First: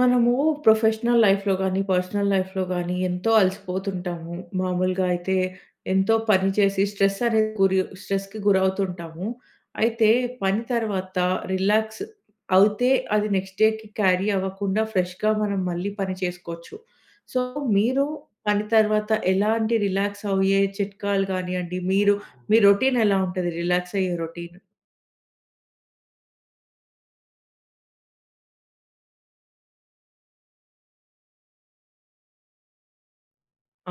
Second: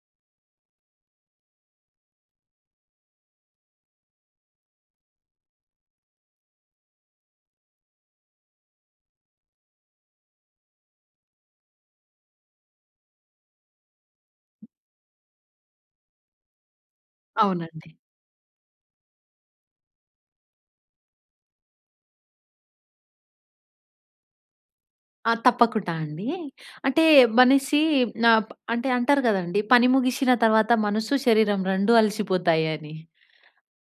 మనము ప్రొఫెషనల్ లైఫ్‌లో గాని, పర్సనల్ లైఫ్‌లో గాని ఎంతో అలసిపోతుంటాము. మామూలుగా అయితే ఎంతో పని చేసి స్ట్రెస్ అనేది గురియొ స్ట్రెస్‌కి గురవుతూ ఉంటాము. అయితే పని తర్వాత రిలాక్స్ అవుతే అది నెక్స్ట్‌డే‌కి క్యారీ అవ్వకుండా ఫ్రెష్‌గా మనం మళ్ళీ పని చేసుకోవచ్చు. సో అవునండి. మీరు పని తర్వాత ఎలాంటి రిలాక్స్ అయ్యే చిట్కాలు కానియండి మీరు మీ రొటీన్ ఎలా ఉంటది రిలాక్స్ అయ్యే రొటీన్? ఆ! తప్పకుండా అండి. అంటే మనిషి నప్ అంటే అంటారు కదండీ పని ముగిశిన తర్వాత మనసు, శరీరం 2 అలసిపోతాయని.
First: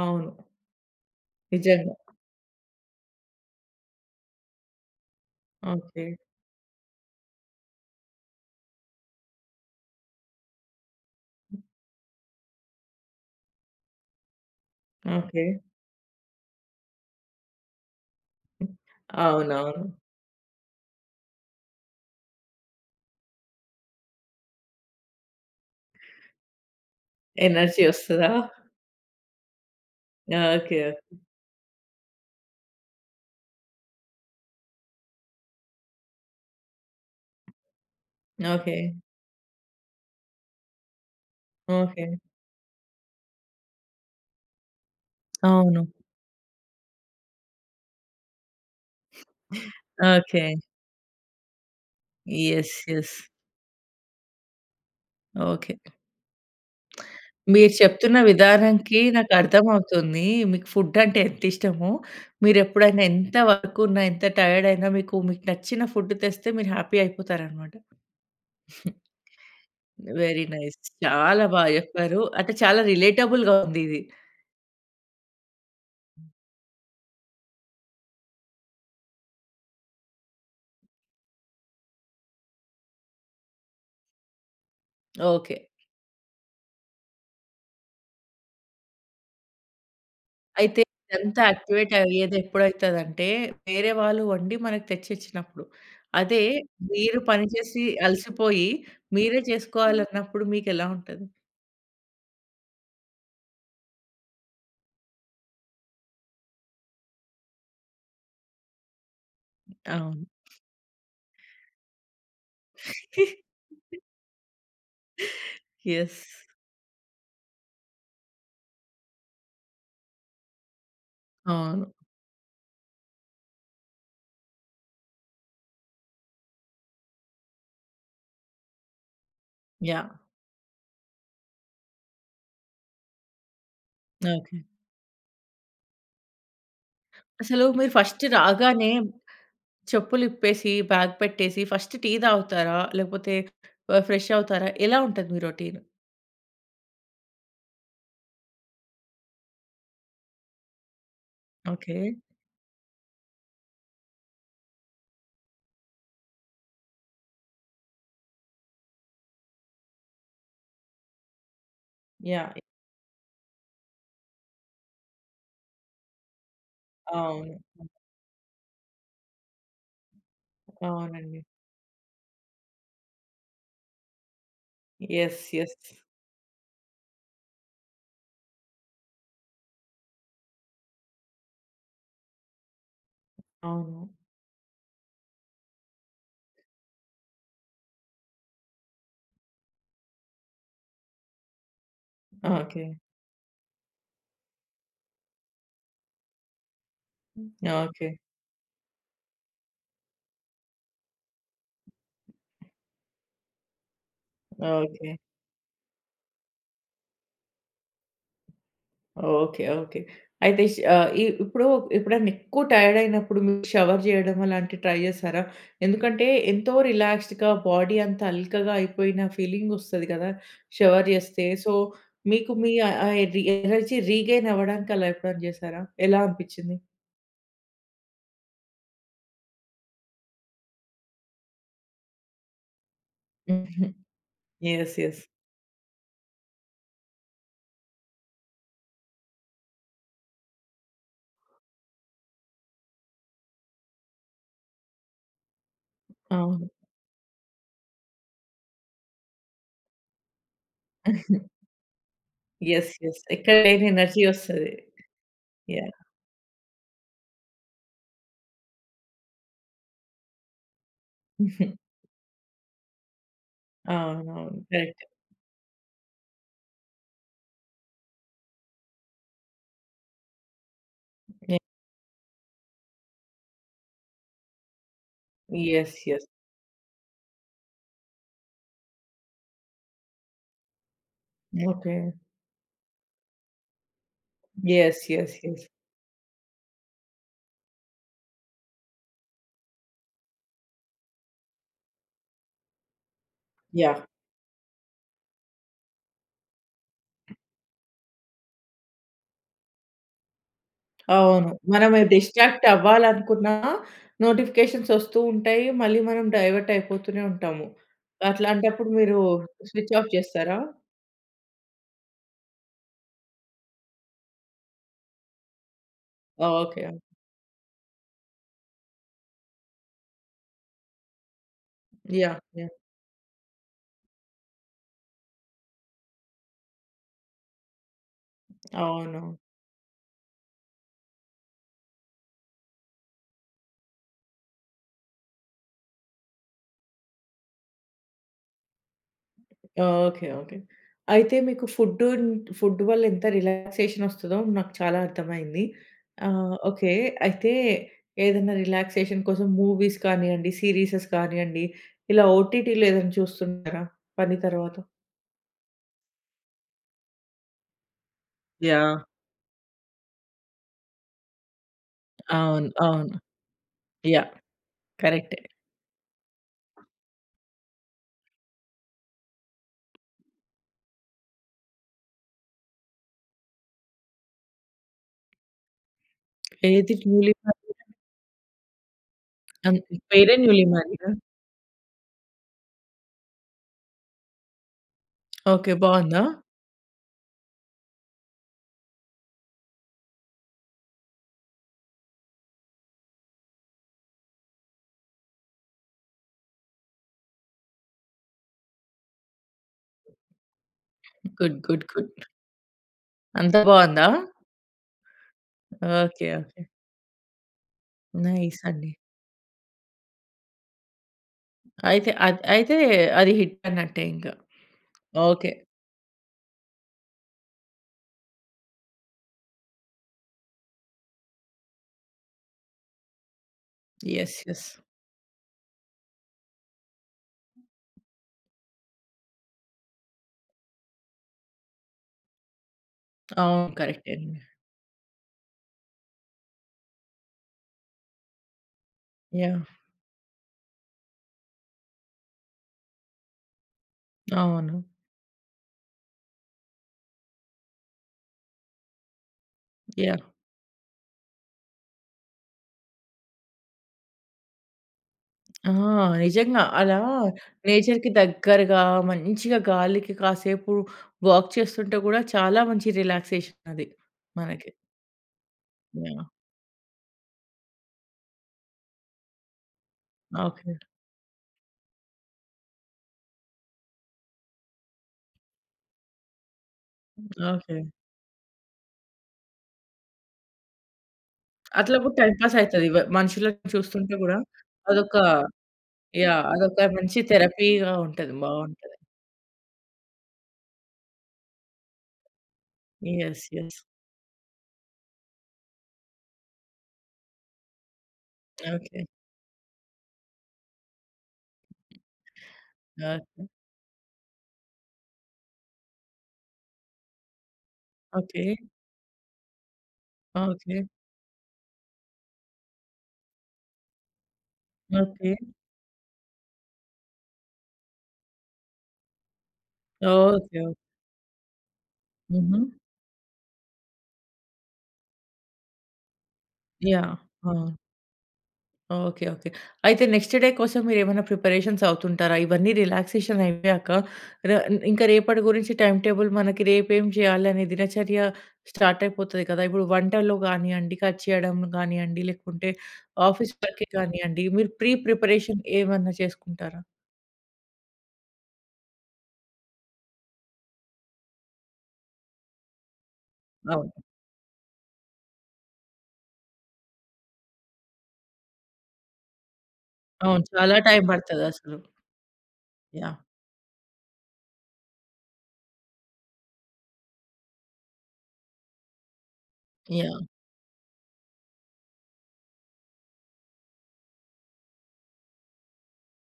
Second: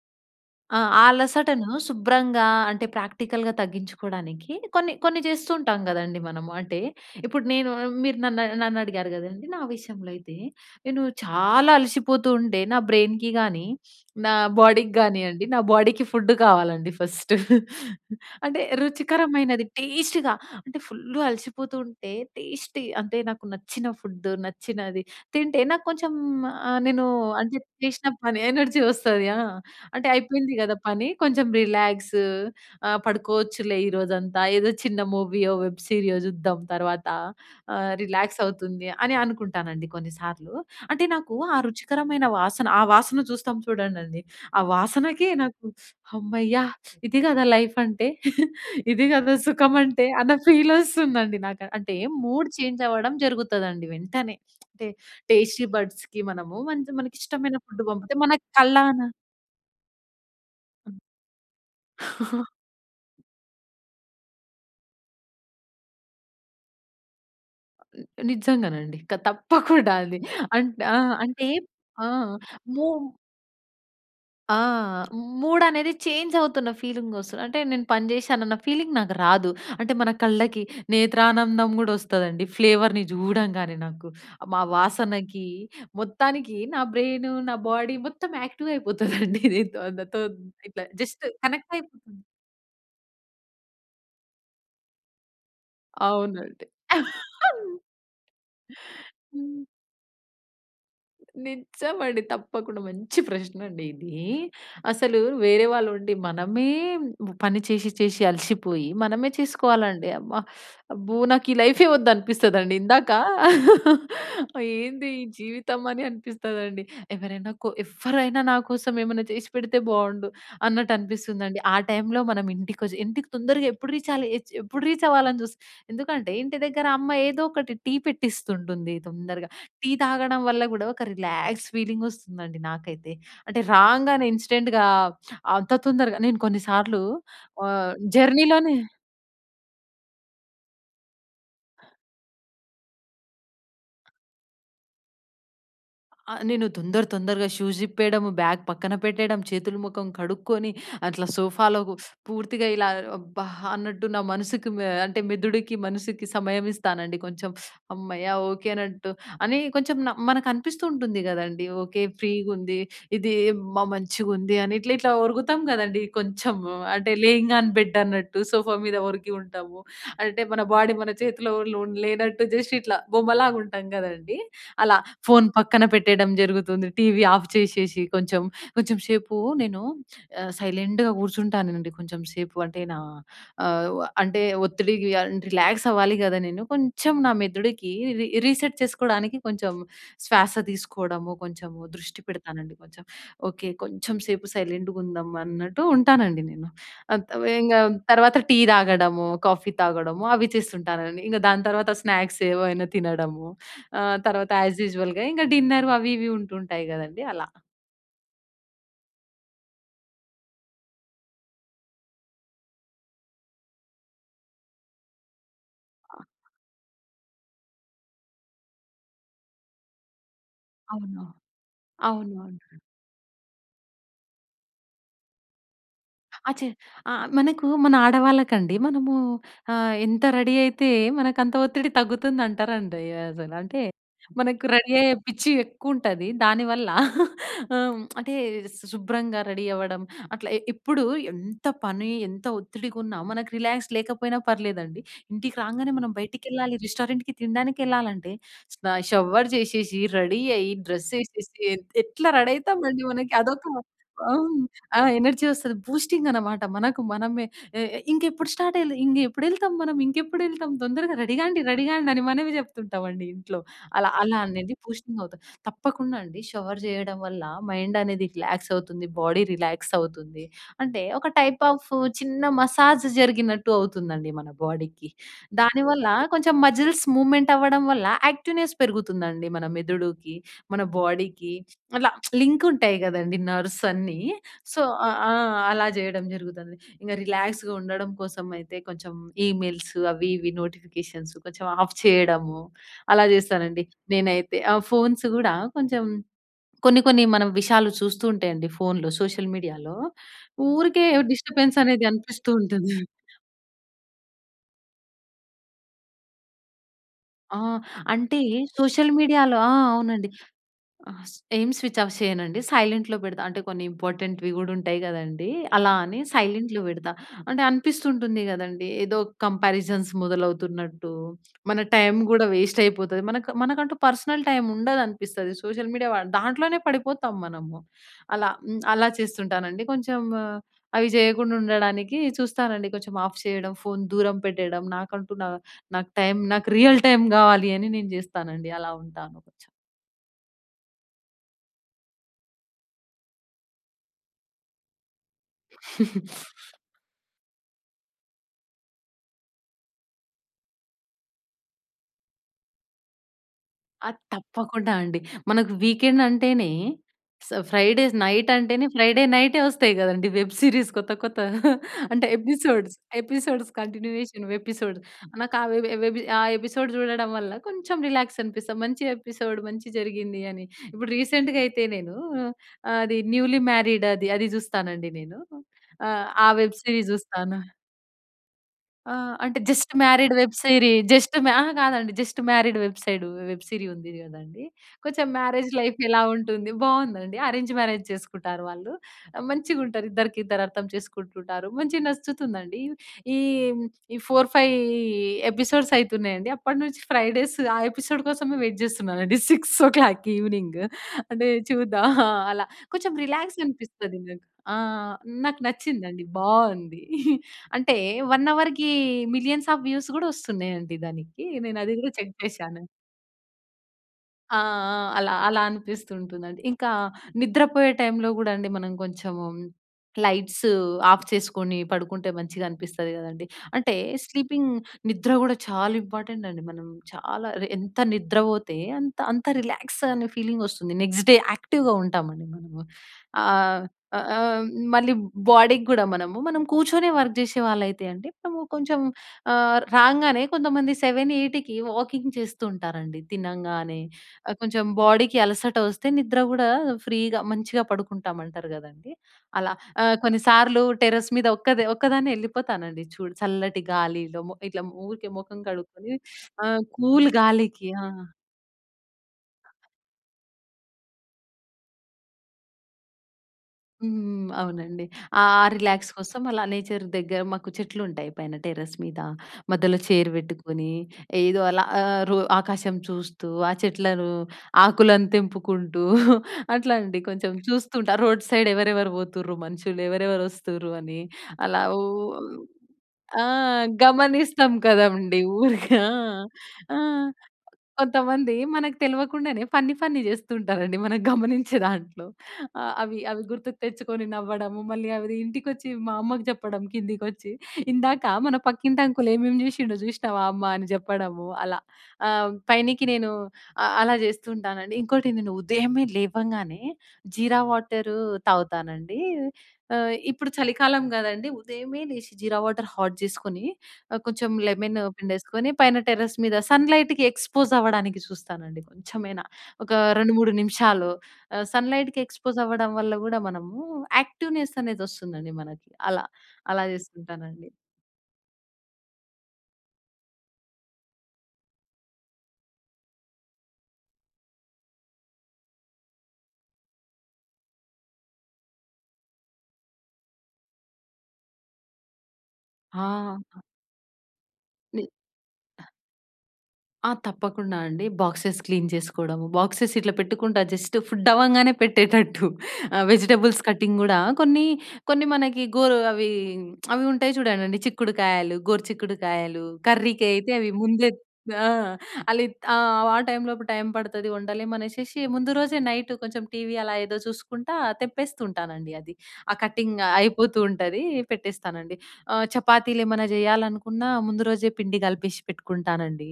అవును. ఆ! ఆ అలసటను నిజంగా. శుభ్రంగా అంటే ప్రాక్టికల్‌గా తగ్గించుకోవడానికి కొన్ని కొన్ని చేస్తూ ఉంటాం ఓకె. కదండీ మనము. అంటే ఇప్పుడు నేను మీరు నన్ను, నన్ను అడిగారు కదండీ? నా విషయంలో అయితే నేను చాలా అలసిపోతూ ఉంటే నా బ్రెయిన్‍కి కానీ, నా బాడీకి ఓకె. కానియండి నా బాడీకి ఫుడ్ కావాలండి ఫస్టు. అంటే హ్మ్, రుచికరమైనది అవునవును. టేస్ట్‌గా అంటే ఫుల్ అలసిపోతూ ఉంటే టేస్టీ అంటే నాకు నచ్చిన ఫుడ్డు నచ్చినది తింటే నాకు కొంచెం ఆహ్, నేను అంటే ఎనర్జీ చేసిన వస్తదా? పని ఎనర్జీ వస్తది, ఆ! అంటే ఓకె. అయిపోయింది కద ఓకె. పని కొంచెం రిలాక్స్. ఆ! పడుకోవచ్చులే ఈ రోజంతా ఏదో చిన్న మూవీయో, వెబ్ సీరియో చూద్దాం తర్వాత ఆహ్, రిలాక్స్ ఓకె. అవుతుంది అని అనుకుంటానండి కొన్నిసార్లు. అంటే నాకు ఆ ఓకె. రుచికరమైన వాసన ఆ వాసన చూస్తాం చూడండండి. ఆ వాసనకి నాకు అవును. హమ్మయ్య! ఇది కదా లైఫ్ అంటే. ఇది కదా సుఖం అంటే. అన్న ఓకె. ఫీల్ వస్తుందండి నాకు, అంటే మూడ్ యస్. చేంజ్ అవ్వడం యస్. జరుగుతదండి వెంటనే. అంటే టేస్టీ ఓకె. బడ్స్‌కి మనము మనకి ఇష్టమైన మీరు ఫుడ్ పంపితే చెప్తున్న మన విధానంకి కళ్ళనా నాకు అర్థమవుతుంది. మీకు ఫుడ్ హ్మ్. అంటే ఎంత ఇష్టమో! మీరు ఎప్పుడైనా ఎంత వర్క్ ఉన్నా ఎంత టైర్డ్ అయినా మీకు మీకు నచ్చిన ఫుడ్ తెస్తే మీరు హ్యాపీ అయిపోతారనమాట. నిజంగానండి. క తప్పకుండా అండి. వెరీ‌ నైస్ అంట్ ఆ! చాలా అంటే, బా ఆ! చెప్పారు. అంటే చాలా మూమ్ రెలెటబుల్‌గా ఉంది ఇది. ఆ! మూడ్ అనేది చేంజ్ అవుతున్న ఫీలింగ్ వస్తది. అంటే నేను పని చేశాను అన్న ఫీలింగ్ నాకు రాదు. అంటే మన కళ్ళకి నేత్రానందం కూడా వస్తదండి ఫ్లేవర్‌ని చూడంగానే నాకు. మా వాసనకి ఓకె. మొత్తానికి నా బ్రెయిను, నా బాడీ మొత్తం యాక్టివ్ అయిపోతుందండి దీంతో. అంతతో అయితే ఇట్లా జస్ట్ ఇదంతా కనెక్ట్ యాక్టివేట్ అయిపోతుంది. అయ్యేది ఎప్పుడైతదంటే వేరే వాళ్ళు వండి మనకు తెచ్చిచ్చినప్పుడు. అదే అవునండి. మీరు పనిచేసి అలసిపోయి మీరే హ్మ్. చేసుకోవాలన్నప్పుడు మీకు ఎలా ఉంటది? నిజమండి. తప్పకుండా మంచి ప్రశ్నండి ఇదీ. అసలు వేరే వాళ్ళు ఉండి మనమే పని చేశి చేశి అలసిపోయి మనమే చేసుకోవాలండి. అవును. అమ్మ! అబ్బో! నాకు ఈ లైఫే వద్దు అనిపిస్తదండి. ఇందాక ఏంది ఈ జీవితం అని యస్. అనిపిస్తదండి. ఎవరైనా కొ ఎవ్వరైనా నాకోసం ఏమన్నా చేసిపెడితే బావుండు అన్నట్టు అనిపిస్తుందండి. ఆ అవును. టైంలో మనం ఇంటికొచ్చి ఇంటికి తొందరగా ఎప్పుడు రీచాలి ఎప్పుడు రీచ్ అవ్వాలని చూస్తాం. ఎందుకంటే ఇంటి దగ్గర అమ్మ ఏదో ఒకటి టీ పెట్టిస్తుంటుంది తొందరగ. Tea yeah! తాగడం వల్ల కూడా ఒక రిలాక్స్ ఫీలింగ్ వస్తుందండి నాకైతే. అంటే రాంగానే ఓకె. ఇన్స్టెంట్‌గా అంత తొందరగా నేను కొన్నిసార్లు అసలు మీరు ఆహ్, ఫస్ట్ జర్నీలోనే రాగానే చెప్పులు ఇప్పేసి బ్యాగ్ పెట్టేసి ఫస్ట్ టీ తాగుతారా? లేకపోతే ఫ్రెష్ అవుతారా? ఎలా ఉంటది మీ రోటీన్. ఆ! నేను దొందర తొందరగా షూస్ ఇప్పేయడము బ్యాగ్ పక్కన పెట్టేయడం చేతులు ముఖం కడుక్కొని అట్లా సోఫాలో స్ ఓకె. పూర్తిగా ఇలా అబ్బా! అన్నట్టు నా మనసుకి మె అంటే మెదుడికి, మనసుకి సమయం ఇస్తానండి కొంచెం. హమ్మయ్య! ఓకె. అనట్టు అని కొంచెం న మనకనిపిస్తూ ఉంటుంది కదండీ. ఓకె. యహ్! ఫ్రీగుంది ఇది మ మంచిగా ఉంది అని ఇట్లా ఇట్లా ఒరుగుతాం కదండీ! కొంచెము అంటే లేయింగ్ అవును. ఆన్ బెడ్ అన్నట్టు సోఫా మీద ఒరిగి ఉంటాము. అంటే మన బాడీ మన అవునండి. చేతిలో లో లేనట్టు జస్ట్ ఇట్లా బొమ్మలాగా ఉంటాం కదండీ. అలా యస్. Phone yes. పక్కన పెట్టేయడం జరుగుతుంది. టీవీ ఆఫ్ చేసేసి కొంచెం కొంచెం సేపు నేను ఆహ్, సైలెంట్‌గా కూర్చుంటానండి. కొంచెం సేపు అంటే నా ఆహ్, అవును. అంటే ఒత్తిడికి రిలాక్స్ అవ్వాలి కద నేను కొంచెం నా మెదడుకి రీ రీసెట్ చేసుకోవడానికి కొంచెం శ్వాస తీసుకోవడము, కొంచెం దృష్టి పెడతానండి. ఓకె. కొంచెం ఓకె. కొంచెం సేపు సైలెంట్‌గా ఉందాం అన్నట్టు ఉంటానండి నేను. అత వేంగా ఓకె. తర్వాత టీ తాగడము, కాఫీ తాగడము అవి చేస్తుంటానండి. ఇంక దాని తర్వాత స్నాక్స్ ఏవైనా తినడము. ఆహ్, తర్వాత ఓకె. ఆస్‌యూజువల్‌గా ఇంకా డిన్నర్ అవి ఇవి ఉంటుంటాయి కదండీ అలా. Okay okay. అయితే ఆహ్, ఇ ఇప్పుడు ఎప్పుడన్నా ఎక్కువ టైర్డ్ అయినప్పుడు మీరు షవర్ చేయడం అలాంటివి ట్రై చేసారా? ఎందుకంటే ఎంతో రిలాక్స్డ్‌గా బాడీ అంత అల్కగా అయిపోయిన ఫీలింగ్ వస్తది గదా! షవర్ అవునా! చేస్తే. సో మీకు అవునవును. మీ ఆ! ఆహ్, ఎనర్జీ రీగెయిన్ అవ్వడానికి అలా ఎప్పుడైనా చేశారా? ఎలా అచ. అనిపిచ్చింది? ఆ! మనకు మన ఆడవాళ్ళకండి మనమూ ఆహ్, ఎంత రెడీ అయితే మనకంత ఒత్తిడి తగ్గుతుందంటారండి అసలు. అంటే హుహు. మనకు రెడీ ఎస్, అయ్యే ఎస్. పిచ్చి ఎక్కువుంటది దానివల్ల. ఆహ్, అంటే శు శుభ్రంగా రెడీ అవ్వడం అట్లా. ఎప్పుడూ ఎంత పని, ఎంత ఒత్తిడిగా ఉన్న మనకు రిలాక్స్ లేకపోయినా పర్లేదండి. ఇంటికి రాంగానే మనం అవును. బయటికెళ్ళాలి రెస్టారెంట్‍కి తినడానికి ఎళ్ళాలంటే, షవర్ చేసేసి, రెడీ అయ్యి, డ్రెస్సేసేసి ఎత్ ఎట్లా రెడీ యస్, అయితామండి యస్. మనకి అదొక ఎక్కడలేని ఎనర్జీ ఆహ్, వస్తది. ఆ! ఎనర్జీ వస్తది. యాహ్! బూస్టింగన్నమాట. మనకు మనమే. ఆహ్, ఇంకెప్పుడు స్టార్ట్ అయ్యే ఇంగేప్పుడెళ్తాం మనం, ఇంకెప్పుడు ఎళ్తాం తొందరగా రెడీగాండి రెడీగాండి అని మనమే చెప్తుంటామండి ఇంట్లో. అలా అలా అవునవును. అనేది కరెక్టే. బూస్టింగ్ అవుతది. తప్పకుండా అండి షవర్ చేయడం వల్ల మైండ్ అనేది రిలాక్స్ అవుతుంది. బాడీ రిలాక్స్ అవుతుంది. అంటే ఒక ఏ టైప్ ఆఫ్ చిన్న మసాజ్ జరిగినట్టు అవుతుందండి మన బాడీకి. యస్, దానివల్ల యస్. కొంచెం మజిల్స్ మూవ్‌మెంట్ అవ్వడం వల్ల యాక్టివ్‌నెస్ పెరుగుతుందండి మన మెదుడుకి. మన బాడీకి. ఓకె. అలా లింకుంటాయి గదండీ నర్వ్సన్నీ. సో యస్, ఆ! ఆ! Yes, yes. అలా జేయడం జరుగుతది. ఇక రిలాక్స్‌గా ఉండడం కోసమయితే కొంచెం ఈమెయిల్స్ అవి ఇవి నోటిఫికేషన్స్ కొంచెం ఆఫ్ చేయడము. అలా చేస్తానండి యాహ్! నేనైతే. ఆ ఫోన్స్ కూడా కొంచెం కొన్ని కొన్ని మనం విషాలు చూస్తూ ఉంటాయండి ఫోనులో సోషల్ మీడియాలో. ఊరికే అవును. డిస్టర్బెన్స్ మనము అనేది అనిపిస్తూ డిస్ట్రాక్ట్ ఉంటుంది. అవ్వాలనుకున్నా నోటిఫికేషన్స్ వస్తూ ఉంటాయి. మళ్ళీ మనం డైవర్ట్ అయిపోతూనే ఆ! ఉంటాము. అంటే అట్లాంటప్పుడు సోషల్ మీరూ మీడియాలో ఆ! స్విచ్ ఆఫ్ అవునండి. చేస్తారా? ఆహ్, ఏం స్విచ్ ఆఫ్ చేయనండి. సైలెంట్‌లో పెడతా. అంటే కొన్ని ఇంపార్టెంట్‌వి గూడా ఉంటాయి గదండీ! అలా అని సైలెంట్‌లో ఓకె. పెడతా. అంటే అనిపిస్తుంటుంది గదండీ! ఏదో కంపారిజన్స్ మొదలవుతున్నట్టూ, మన టైం యాహ్! కూడా యాహ్! వేస్టయిపోతది. మనకు మనకంటూ పర్సనల్ టైమ్ ఉండదనిపిస్తది సోషల్ మీడియా దాంట్లోనే పడిపోతాం మనము. అలా అలా అవును. చేస్తుంటానండి కొంచెం ఆహ్, అవి జేయకుండా ఉండడానికి చూస్తానండి కొంచెం ఆఫ్ చేయడం ఫోను దూరం పెట్టేయడం నాకంటూ నా నాకు టైం నాకు రియల్ టైమ్ కావాలి. అని నేను జేస్తానండి అలా ఉంటాను కొంచెం. Okay okay. అయితే మీకు ఫుడ్, ఫుడ్ వల్ల ఎంత రిలాక్సేషన్ వస్తదో, నాకు చాలా అర్థమైంది. ఆహ్, ఓకె. అయితే ఏదైనా రిలాక్సేషన్ కోసం మూవీస్ కానియండి, సీరీసెస్ కానియండి ఇలా ఓటీటీలో ఏదైనా చూస్తుంటారా అది పని తర్వాత? తప్పకుండా అండి. మనకు వీకెండ్ అంటేనే స ఫ్రైడేస్ నైట్ అంటేనే యాహ్! ఫ్రైడే నైటే వస్తాయి కదండీ వెబ్ సిరీస్ కొత్త కొత్త అంటే అవును. ఎపిసోడ్స్ అవును. Episodes, yeah! Continuation episodes. కరెక్టే. నాకు ఆ వె ఆ ఎపిసోడ్ చూడడం వల్ల కొంచెం రిలాక్సనిపిస్తది. మంచిగనిపిస్తది మంచి జరిగింది అని. ఇప్పుడు రీసెంట్‍గా అయితే నేనూ అది న్యూలీ మ్యారీడ్ అది అది జూస్తానండి నేను. ఆహ్, ఆ వెబ్ ఏది సిరీస్ న్యూలీ జూస్తాను. మ్యారిడా? ఆ! అంటే అన్ జస్ట్ మ్యారీడ్ పేరే వెబ్ న్యూలీ సీరీ మ్యారిడా? జస్ట్ మ్యా అహా! కాదండి. Just married website web series ఉంది కదండీ. కొంచెం మ్యారేజ్ ఓకే. లైఫ్ ఎలా బావుందా? ఉంటుంది? బావుందండి. అరేంజ్ మ్యారేజ్ చేసుకుంటారు వాళ్ళు. మంచిగుంటారు. ఇద్దరికిద్దరు అర్థం చేసుకుంటుంటారు. మంచిగా నచ్చుతుందండి. ఈ, ఈ 4 5 ఎపిసోడ్స్ అయితున్నాయండి. అప్పటినుంచి ఫ్రైడేస్ ఆ ఎపిసోడ్ కోసమే వెయిట్ చేస్తున్నానండి. 6:00 ఈవెనింగ్. అంటే గుడ్, గుడ్, చూద్దాం గుడ్. ఆ! అలా. కొంచెం అంత బావుందా? రిలాక్సనిపిస్తది నాకు. ఆ! నాకు నచ్చిందండి. ఓకే. ఓకే. బావుంది. అంటే 1 నైస్ అవర్‍కి అండి. మిలియన్స్ ఆఫ్ వ్యూస్ కూడా వస్తున్నాయండి దానికి. నేను అది అయితే కూడా చెక్ అది అయితే చేశాను. అది హిట్ అన్నట్టే ఇంక. ఆ! ఆ! అలా ఓకే. అలా అనిపిస్తుంటుందండి. ఇంకా నిద్రపోయే టైంలో కూడా అండి మనం కొంచెం లైట్స్ ఆఫ్ చేసుకొని పడుకుంటే, మంచిగా అనిపిస్తది కదండీ! అంటే ఎస్, ఎస్. స్లీపింగ్ నిద్ర కూడా చాలా ఇంపార్టెంటండి. మనం చాలా ఎంత నిద్రపోతే అంత అంత రిలాక్సనే ఫీలింగ్ వస్తుంది. నెక్స్ట్ డే యాక్టివ్‍గా ఉంటామండి మనము. ఆ! అవును. అ అ కరెక్టేనండి. మళ్ళీ బాడీకి గూడా మనము మనం కూర్చొనే వర్కు చేసేవాళ్ళైతే అండి. మనం కొంచెం యాహ్! ఆహ్, రాంగానే కొంతమంది 7, 8కి వాకింగ్ చేస్తూ ఉంటారండి తినంగానే. ఆహ్, కొంచెం అవును. బాడీకి అలసట వస్తే, నిద్ర కూడా ఫ్రీగా మంచిగా పడుకుంటామంటారు గదండీ! అలా ఆహ్, యాహ్! కొన్నిసార్లు టెర్రస్ మీద ఒక్క ఒక్కదాన్నే ఎళ్ళిపోతానండి చూడు చల్లటి గాలిలో ఇట్లా ఊరికే మొఖం ఆ! కడుక్కొని. నిజంగా ఆ! అలా కూల్ గాలికి ఆ! నేచర్‌కి దగ్గరగా మంచిగా గాలికి కాసేపు వాక్ చేస్తుంటే కూడా చాలా మంచి రిలాక్సేషన్ అది హ్మ్. మనకి. అవునండి. ఆ రిలాక్స్ యాహ్! కోసం అలా నేచర్ దగ్గర మాకు చెట్లుంటాయి పైన టెర్రస్ మీద. మధ్యలో చైర్ ఓకే. పెట్టుకొని ఏదో అలా ఆహ్, రో ఆకాశం చూస్తూ, ఆ చెట్లను, ఆకులను తెంపుకుంటూ అట్లాంటి కొంచెం ఓకే. చూస్తుంట. రోడ్ సైడ్ ఎవరెవరు పోతుర్రు? మనుషులు, ఎవరెవరు వస్తుర్రు? అని అలా ఊ అట్లగూడ టైమ్ పాస్ అయితది. వ ఆ! మనుషులని చూస్తుంటే కూడా గమనిస్తాం అదొక కదండీ ఊరికే. యాహ్! అదొక ఆహ్, ఆ! మంచి థెరపీగా ఉంటది. కొంతమంది బావుంటది. మనకు తెలవకుండానే, ఫన్నీ ఫన్నీ చేస్తూ ఉంటారండి మనం గమనించే దాంట్లో. అవి, అవి యెస్. యెస్. గుర్తుకు తెచ్చుకొని నవ్వడము, మళ్ళీ అవి ఇంటికొచ్చి మా అమ్మకి జెప్పడం. కిందికి వచ్చి ఇందాక మన పక్కింటి ఓకే. అంకుల్ ఏమేం జేసిండో చూసినవా అమ్మా? అని చెప్పడము. అలా ఆహ్, పైనికి నేను ఓకే. అ అలా చేస్తూ ఉంటానండి. ఇంకోటి ఉదయమే లేవంగానే జీరా వాటరు ఓకే. తాగుతానండి. ఆహ్, ఇప్పుడు ఓకే. చలికాలం గదండీ. ఉదయమే లేచి జీరా వాటరు హాట్ జేసుకొని, ఆహ్, కొంచెం లెమన్ ఓకే. పిండేసుకొని పైన టెర్రస్ మీద సన్ లైట్‌కి ఎక్స్పోజ్ అవ్వడానికి చూస్తానండి కొంచెమైనా. ఒక ఓకే. 2,3 ఓకే. నిమిషాలు ఆహ్, సన్ లైట్‌కి ఎక్స్పోజ్ హుహు. అవ్వడం వల్ల కూడా మనము యాక్టివ్ నెస్ అనేది వస్తుందండి మనకి. అలా అలా యాహ్! చేసుకుంటానండి. ఆ! ఓకే. ఓకే. అయితే నెక్స్ట్ డే కోసం, మీరేమన్నా ప్రిపరేషన్స్ అవుతుంటారా? ఇవన్నీ రిలాక్సేషనయ్యాక. రా ఇం ఇంక రేపటి గురించి టైమ్ టేబుల్, మనకి రేపేం జేయాలనే దినచర్య స్టార్టయిపోతది కదా! ఇప్పుడు వంటలు గానీయండి, కట్ చేయడం గానీయండి, లేకుంటే, ఆ! ఆఫీస్ అ! వర్కే గానీయండి. మీరు ప్రీ ని ప్రిపరేషన్ ఏమన్నా చేసుకుంటారా? ఆ! తప్పకుండా అండి. Boxes clean జేసుకోడము. బాక్సెస్ ఇట్లా పెట్టుకుంటా జస్టు ఫుడ్ అవ్వంగానే పెట్టేటట్టు. ఆహ్, వెజిటెబుల్స్ అవును. కట్టింగ్ గూడా కొన్నీ, కొన్ని మనకి గోరు అవీ అవి ఉంటాయి చూడండండి, చిక్కుడుకాయలు, గోరు చిక్కుడుకాయలు, అవును. కర్రీకయితే అవి చాలా టైమ్ ముందే బడతది ఆ! అసలు. అలిత్ ఆహ్, యాహ్! వాళ్ళ టైమ్ లోపు టైమ్ పడతది, వండలేమనేషేషి, ముందు రోజే నైటు, కొంచం టీవీ అలా ఏదో చూసుకుంటా, తెంపేస్తూ ఉంటానండి అది. ఆ కటింగ్ యాహ్! అయిపోతూ ఉంటదీ, పెట్టేస్తానండి. ఆహ్, చపాతీలేమన్నా జెయ్యాలనుకున్నా, ముందు రోజే పిండి గలిపేషి పెట్టుకుంటానండి.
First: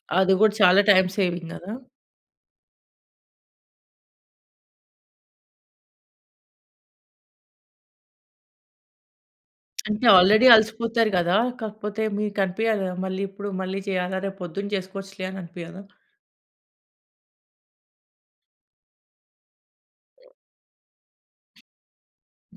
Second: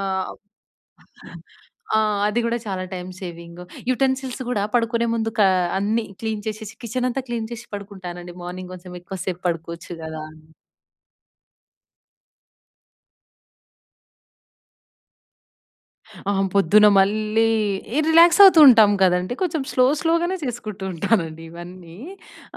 ఆహ్ అది గూడ చాలా టైమ్ సేవింగ్ గదా! ఆ! అది గూడా చాలా టైమ్ సేవింగు. యుటెన్సిల్స్ గూడా పడుకునే ముందు, కా అన్నీ క్లీన్ చేసేసి, కిచెనంతా క్లీన్ చేషి పడుకుంటానండి. మార్నింగ్ కొంచెం, ఎక్కువ సేపు పడుకోవచ్చు అంటే, గదా అని. ఆల్రెడీ అలసిపోతారు గదా! కాకపోతే మీకనిపీయదా? మళ్ళీ ఇప్పుడు మళ్ళీ చెయ్యాలా? రేపొద్దున చేస్కోచ్చులే, అని అనిపీయదా? అహా! పొద్దున మళ్ళీ ఈ రిలాక్సవుతూ ఉంటాం కదండి. కొంచుం స్లో, స్లోగనే చేసుకుంటూ ఉంటానండి ఇవన్నీ.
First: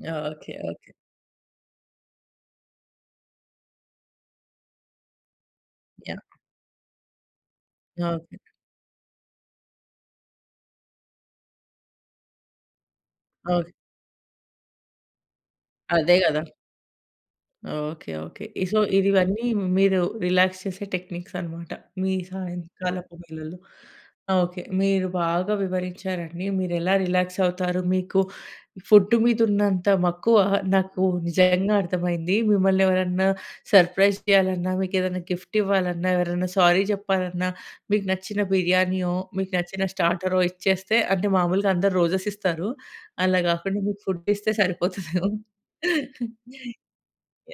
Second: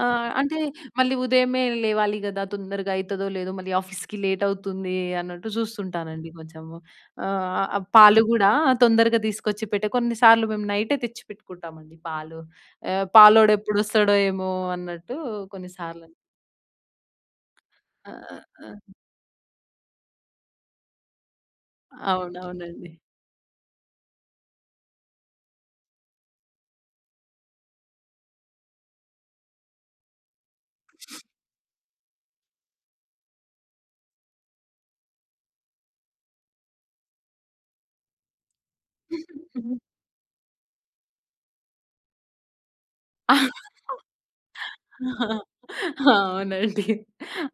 ఆహ్, ఓకే. అంటే, ఓకే. మళ్ళీ ఉదయమే లేవాలి గదా! తొందరగయితదో లేదో, మళ్ళీ ఆఫీస్‌కి లేటవుతుందీ అన్నట్టు, జూస్తుంటానండి యాహ్! కొంచము. ఆహ్, ఆహ్, పాలు ఓకే. గూడా తొందరగా దీసుకొచ్చి పెట్టె, కొన్నిసార్లు మేము, నైటే తెచ్చిపెట్టుకుంటామండి పాలు. ఎ ఓకే. పాలోడెప్పుడొస్తాడో ఏమో అన్నట్టూ కొన్నిసార్లని. అదే గదా! ఓకే ఆహ్, ఆహ్, ఓకే. ఈ ఆహ్ సో ఇదివన్నీ మీరు రిలాక్స్ చేసే టెక్నిక్స్ అనమాట, మీ అవునవునండి. సాయంకాలపు వేళలో. ఓకే. మీరు బాగా వివరించారండి. మీరు ఎలా రిలాక్స్ అవుతారు. మీకు ఫుడ్ మీద ఉన్నంత మక్కువ నాకు నిజంగా అర్థమైంది. మిమ్మల్ని ఎవరన్నా సర్ప్రైజ్ చేయాలన్నా, మీకు ఏదైనా గిఫ్ట్ ఇవ్వాలన్నా, ఎవరన్నా సారీ జెప్పాలన్నా, మీకు నచ్చిన బిర్యానీయో, మీకు నచ్చిన స్టార్టరో ఇచ్చేస్తే అంటే మామూలుగా అందరూ రోజెస్ ఇస్తారు. ఆ! అలా గాకుండా మీకు ఫుడ్ ఇస్తే సరిపోతుంది ఏమో. అవునండి.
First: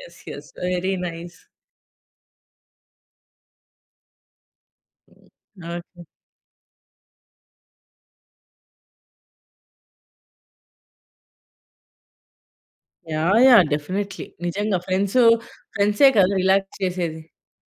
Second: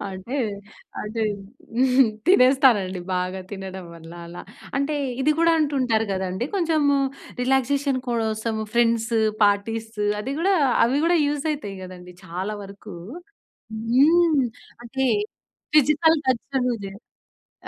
యెస్. అంటే, యెస్. వెరీ అంటే నైస్. తినేస్తానండి. బాగా తినడం వల్ల అలా. అంటే ఇది గూడా ఓకే. అంటుంటారు గదండీ కొంచెము రిలాక్సేషన్ కోసము ఫ్రెండ్స్, పార్టీస్. అది గూడా అవి గూడా యూజ్ అయితాయి గదండీ! చాలా వరకు. యాహ్! యాహ్! డెఫినెట్‌లి. హ్మ్. నిజంగా అంటే ఫ్రెండ్సు ఫ్రెండ్సే ఫిజికల్ కదా! టచ్ రిలాక్స్ అనేది చేసేది.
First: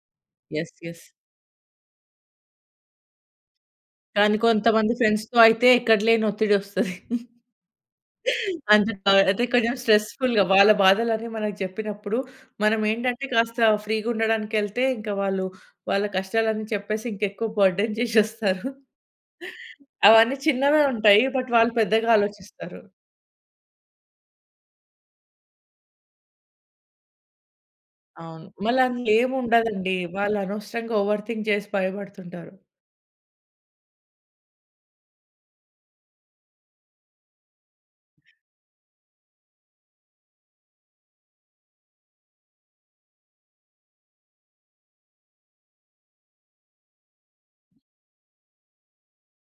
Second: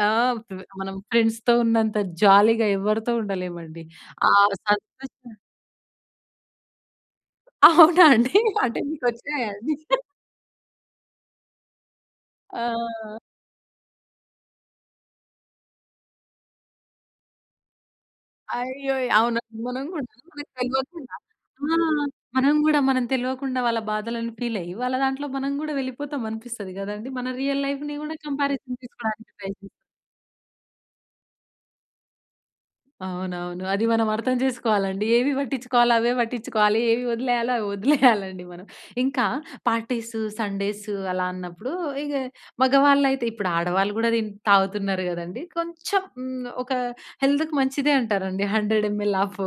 ఆ! వ్ యెస్. మనం యెస్. ఫ్రెండ్స్‌తో ఉన్నంత జాలీగా ఎవరితో ఉండలేమండి. ఆ! కానీ కొంతమంది సంతోష ఫ్రెండ్స్‌తో అయితే ఎక్కడ లేని ఒత్తిడి ఒస్తది. అవునా అండి! అంటే అంటె మీకు క ఒచ్చాయ అంటే అండి? కొంచెం స్ట్రెస్ ఫుల్‌గ వాళ్ళ బాధలు అని మనకి జెప్పినప్పుడు, మనం ఆ! ఏంటంటే కాస్త ఫ్రీ‌గా ఉండడానికెళ్తే, ఇంకా వాళ్ళు వాళ్ళ కష్టాలన్నీ చెప్పేసి ఇంకా ఎక్కువ బర్డెన్ చేశెస్తారు. అయ్యో! అవునవును. మనం గూడా అవన్నీ మనం చిన్నగా తెల్వకుండా ఉంటాయి. బట్ వాళ్ళు ఆ! పెద్దగా మనం గూడా ఆలోచిస్తారు. మనం తెలవకుండా వాళ్ళ బాధలని ఫీల్ అయ్యి, వాళ్ళ దాంట్లో మనం గూడా వెళ్ళిపోతాం అనిపిస్తది గదండీ. మన రియల్ లైఫ్‌ని గూడా అవును. మళ్ళ కంపారిజన్ అం ఏం తీసుకోవడానికి ప్రయత్ని ఉండదండి. వాళ్ళు అనవసరంగా ఓవర్ థింక్ జేసి భయపడుతుంటారు. అవునవును. అది మనం అర్థం జేసుకోవాలండి ఏవి వట్టించుకోవాలో అవే వట్టించుకోవాలి ఏవి ఒదిలేయాలో అవి ఒదిలేయాలండి మనం. ఇంకా పార్టీస్, సండేస్ అలా అన్నప్పుడు ఇగ మగవాళ్ళైతే ఇప్పుడు ఆడవాళ్ళు గూడా తిన్ తాగుతున్నారు గదండీ? కొంచెం హ్మ్. ఒక హెల్త్‌కి మంచిదే అంటారండి. 100 ఎంఎల్ ఆఫ్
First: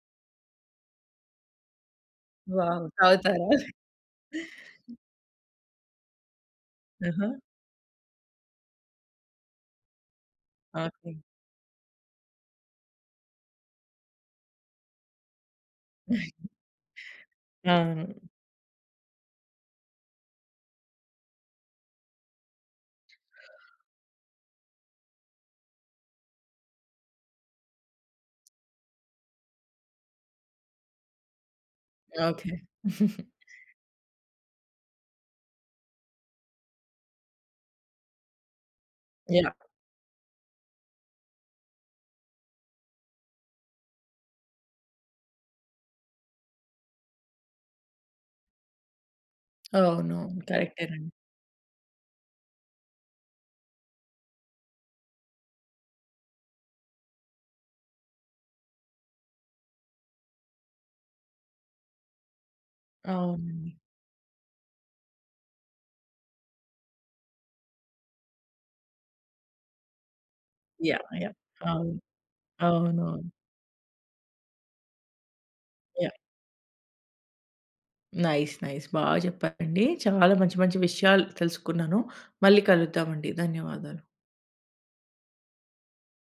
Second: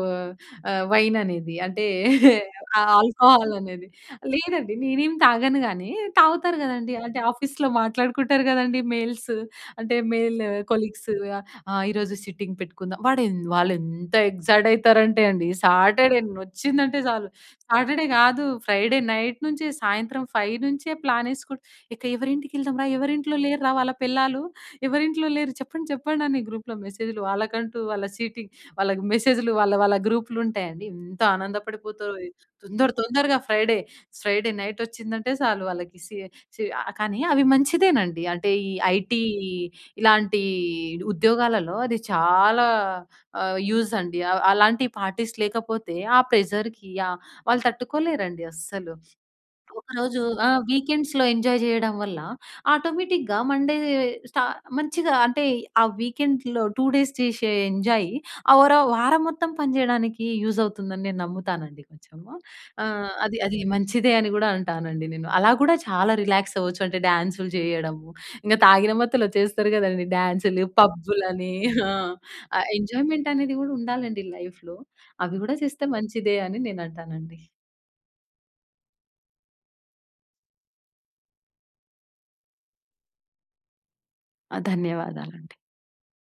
ఆహ్, వైన్ అనేది అంటే ఆ వావ్! తాగుతారా? ఆల్కహాల్ అనేది. లేదండి. నేనేం తాగను గానీ తాగుతారు గదండీ. అంటే ఆహా! ఆఫీస్‌లో మాట్లాడుకుంటారు గదండీ మెయిల్స్, అంటే మెల్ కొలీగ్స్. ఓకే. "ఆహ్, ఈరోజు సిట్టింగ్ పెట్టుకుందాం." వాడేం వాళ్ళేంత ఎక్సైట్ అయితారంటే అండి, సాటర్ డే ఒచ్చిందంటే చాలు సాటర్ డే అవును. గాదు ఫ్రైడే నైట్ నుంచే సాయంత్రం 5 నుంచే ప్లాన్ ఎసుకుంటా ఇక ఎవరింటికి ఎళ్దాం రా? ఎవరింట్లో లేరురా వాళ్ళ పెళ్ళాలు? ఎవరింట్లో లేరు చెప్పండి? చెప్పండి? అని గ్రూప్‌లో మెసేజ్లు వాళ్ళకంటూ, వాళ్ళ సీటింగ్. వాళ్ళకి మెసేజ్లు వాళ్ళ వాళ్ళ గ్రూప్లు ఉంటాయండి. ఎంత ఆనందపడిపోతరో. ఓకే. తొందర తొందరగా ఫ్రైడే, ఫ్రైడే నైట్ ఒచ్చిందంటే సాలు వాళ్ళకి సి సి ఆహ్, కానీ అవి మంచిదేనండి. అంటే ఈ ఐటీ యాహ్! ఇలాంటి ఉద్యోగాలలో అది చాలా ఆహ్, యూజ్ అండి. ఆహ్, అలాంటి పార్టీస్ లేకపోతే ఆ ప్రెజర్‌కి ఆహ్, వాళ్ళు తట్టుకోలేరండి అస్సలు. అవునవును. ఒకరోజు ఆ! కరెక్టేనండి. వీకెండ్స్‌లో ఎంజాయ్ జేయడం వల్ల ఆటోమేటిక్‌గా మండే స్ట మంచిగా అంటే ఆ వీకెండ్‌లో 2 డేస్ చేశె ఎంజాయ్ ఆ వర వారం మొత్తం పనిజేయడానికి యూజ్ అవుతుందని నేను నమ్ముతానండి కొంచెము. ఆహ్, అది అది అవునండి. మంచిదే అని గూడా అంటానండి నేను. అలా గూడా చాలా రిలాక్స్ అవ్వచ్చు అంటే డ్యాన్సులు జేయడము. ఇంగ తాగిన మత్తులో చేస్తారు గదండీ! డ్యాన్సులు, యాహ్! యాహ్! పబ్బులని హ! అవును. ఆహ్, అవునవును. ఎంజాయ్మెంట్ అనేది గూడా ఉండాలండి లైఫ్‌లో. అవి గూడా చేస్తే యాహ్! మంచిదే అని నేను అంటానండి. Nice nice. బా జెప్పారండి. చాలా మంచి మంచి విషయాలు తెలుసుకున్నాను. మళ్ళీ కలుద్దామండి. ధన్యవాదాలు. ఆ! ధన్యవాదాలండి.